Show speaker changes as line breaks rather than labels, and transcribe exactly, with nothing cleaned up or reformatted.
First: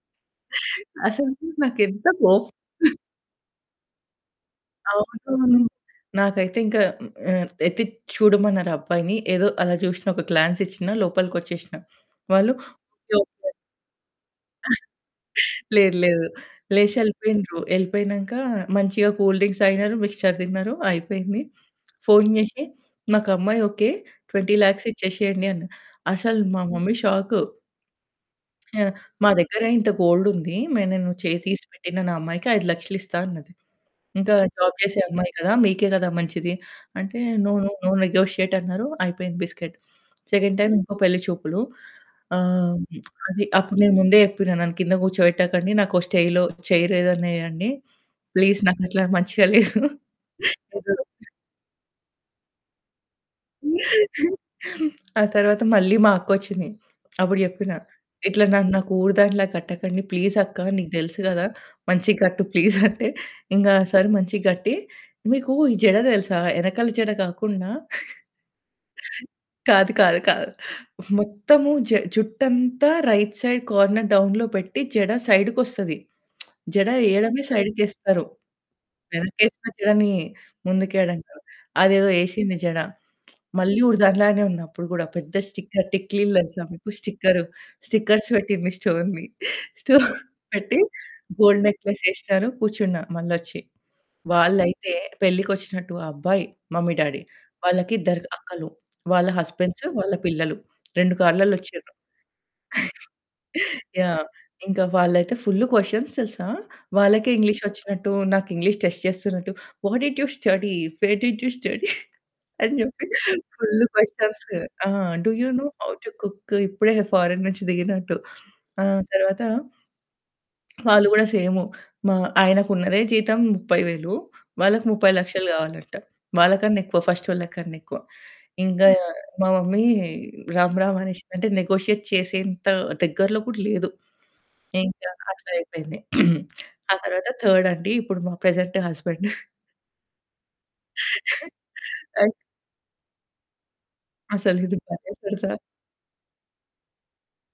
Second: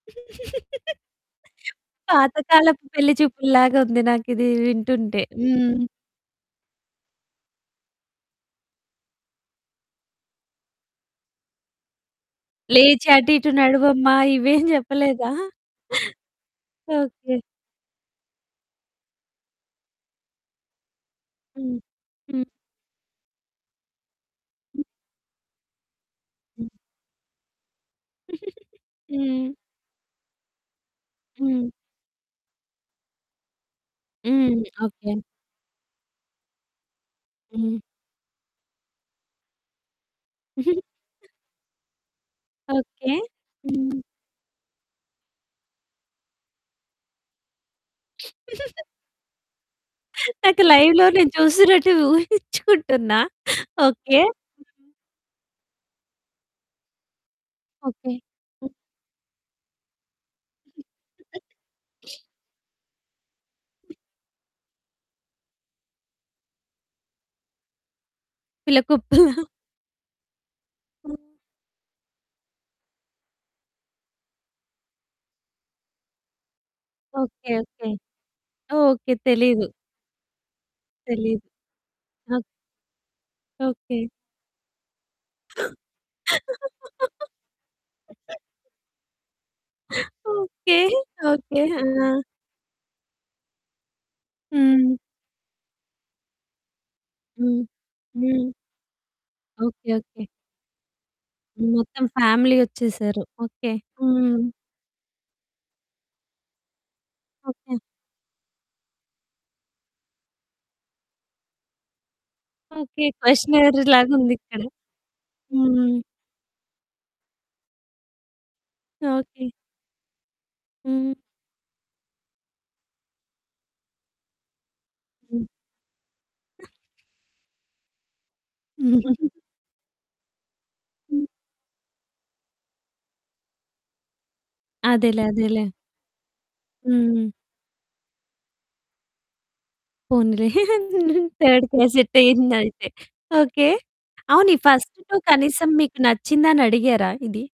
అసలు నాకెంత కోపం
పాతకాలపు పెళ్లి చూపులులాగా ఉంది నాకిది వింటుంటే.
అవును.
హ్మ్.
నాకైతే ఇంకా ఆహ్, ఎత్తి చూడమన్నారు ఆ అబ్బాయిని. ఏదో అలా చూశ్న, ఒక గ్లాన్స్ ఇచ్చిన. లోపలికొచ్చేశ్న. వాళ్ళు
"లేచి అటు ఇటు
[unintelligible]
నడవమ్మ" ఇవేం చెప్పలేదా?
లేదు, లేదు.
ఓకే.
లేషెళ్ళిపోయిండ్రు. ఎళ్ళిపోయినంక మంచిగా కూల్ డ్రింక్స్ తాగినారు, మిక్స్చర్ తిన్నారు. అయిపోయింది.
హ్మ్,
ఫోన్
హ్మ్.
చేసి, "మాకు అమ్మాయి ఓకే, ట్వెంటీ లాక్స్ ఇచ్చేసేయండి" అన్నారు. అసలు మా
హ్మ్.
Mummy shock. ఆ! మా
హ్మ్.
దగ్గర ఇంత గోల్డ్ ఉంది. మే "నేను చేయి
హ్మ్.
తీసిపెట్టినా అమ్మాయికి ఐదు లక్షలు ఇస్తా అన్నది. ఇంకా
హ్మ్,
జాబ్ చేసే
ఓకే.
అమ్మాయి కదా, మీకే కదా మంచిది" అంటే "no, no,
hmm.
No negotiate" అన్నారు. అయిపోయింది బిస్కిట్, సెకండ్ టైమ్ ఇంకో పెళ్లి చూపులు. ఆహ్,
ఓకే.
అది అప్పుడు నేను
హ్మ్.
ముందే చెప్పినా, "నన్ను కింద కూర్చోపెట్టకండి. నాకో స్టేలో చైర్ ఏదన్నా ఏయండి. ప్లీజ్. నాకిట్లా మంచిగా లేదు".
నాకు లైవ్‌లో
[unintelligible]
నేను చూసినట్టు ఊహించుకుంటున్నా. ఓకే.
ఆ తరువాత మళ్ళీ మా అక్క వచ్చింది. అప్పుడు చెప్పినా,
ఓకే.
"ఇట్లా నన్నొక ఊరి దానిలా కట్టకండి. ప్లీజ్ అక్క, నీకు తెలుసు కదా, మంచిగా కట్టు ప్లీజ్" అంటే ఇంకా సారీ మంచిగా కట్టి, మీకు ఈ జడ తెలుసా? ఎనకాల జడ కాకుండా,
పిల్లకుపుల?
కాదు, కాదు, కాదు. మొత్తము జ జుట్టు అంతా రైట్ సైడ్ కార్నర్ డౌన్‌లో పెట్టి జడ సైడ్‌కొస్తది. జడ ఎయడమే
ఓకే,
సైడ్‌కి
ఓకే,
ఎస్తారు.
ఓకే. తెలీదు.
వెనక్కేసిన జడని ముందుకేయడం
తెలీదు.
అదేదో
ఓకే.
ఏసింది జడ. మళ్ళీ ఊరు
ఓకే.
దానిలానే ఉన్నప్పుడు కూడా పెద్ద స్టిక్కర్ టిక్లీలు తెలుసా మీకు? స్టిక్కర్ స్టిక్కర్స్ పెట్టింది. స్టోన్‌ది. స్టోన్‌ది
ఓకే,
పెట్టి
ఓకే,
గోల్డ్ నెక్లెస్
ఆ!
ఏశ్నరు. కూర్చున్నా మళ్లొచ్చి.
హ్మ్.
వాళ్ళైతే పెళ్ళికొచ్చినట్టు ఆ అబ్బాయి మమ్మీ, డ్యాడీ
హ్మ్
వాళ్ళకి ఇద్దరు
హ్మ్.
అక్కలు, వాళ్ళ హస్బెండ్స్,
ఓకే,
వాళ్ళ
ఓకే.
పిల్లలు రెండు కార్లలో వచ్చిండ్రు.
మొత్తం ఫ్యామిలీ వచ్చేసారు. ఓకే.
యాహ్!
హ్మ్.
ఇంకా వాళ్ళైతే ఫుల్ క్వెషన్స్ తెలుసా? వాళ్ళకే ఇంగ్లీష్
ఓకే.
వచ్చినట్టు, నాకు ఇంగ్లీష్ టెస్ట్ చేస్తున్నట్టు. What did you study? Where did you study? అని
ఓకే.
చెప్పి
క్వెషనర్
ఫుల్
లాగా
క్వెషన్స్
ఉందిక్కడ.
ఆ! Do you know how
hmm.
To cook? ఇప్పుడే ఫారిన్ నుంచి దిగినట్టు. ఆ తరువాత
ఓకే.
వాళ్ళు
హ్మ్.
కూడా సేమ్ మా ఆయనకున్నదే జీతం ముప్పై వేలు వాళ్ళకి ముప్పై
హ్మ్.
లక్షలు కావాలి అంట. వాళ్ళకన్నా ఎక్కువ, ఫస్టోళ్ళకన్నా ఎక్కువ. ఇంకా మా మమ్మీ రామ్ రామ్
హ్మ్.
అనేసింది. అంటే నెగోషియేట్ చేసేంత దగ్గరలో కూడా లేదు. ఇంకా
అదేలే, అదేలే.
అట్లయిపోయింది. ఆ తరువాత
హ్మ్.
థర్డ్ అండి. ఇప్పుడు మా ప్రెజెంట్ హస్బాండ్.
పోనీలే. థర్డ్‌కె సెట్
అయ్
అయింది. అయితే ఓకే. అవును, ఈ
అసలు ఇది
ఫస్ట్
బానే
టూ
పెడతా.
కనీసం మీకు నచ్చిందని అడిగారా ఇది?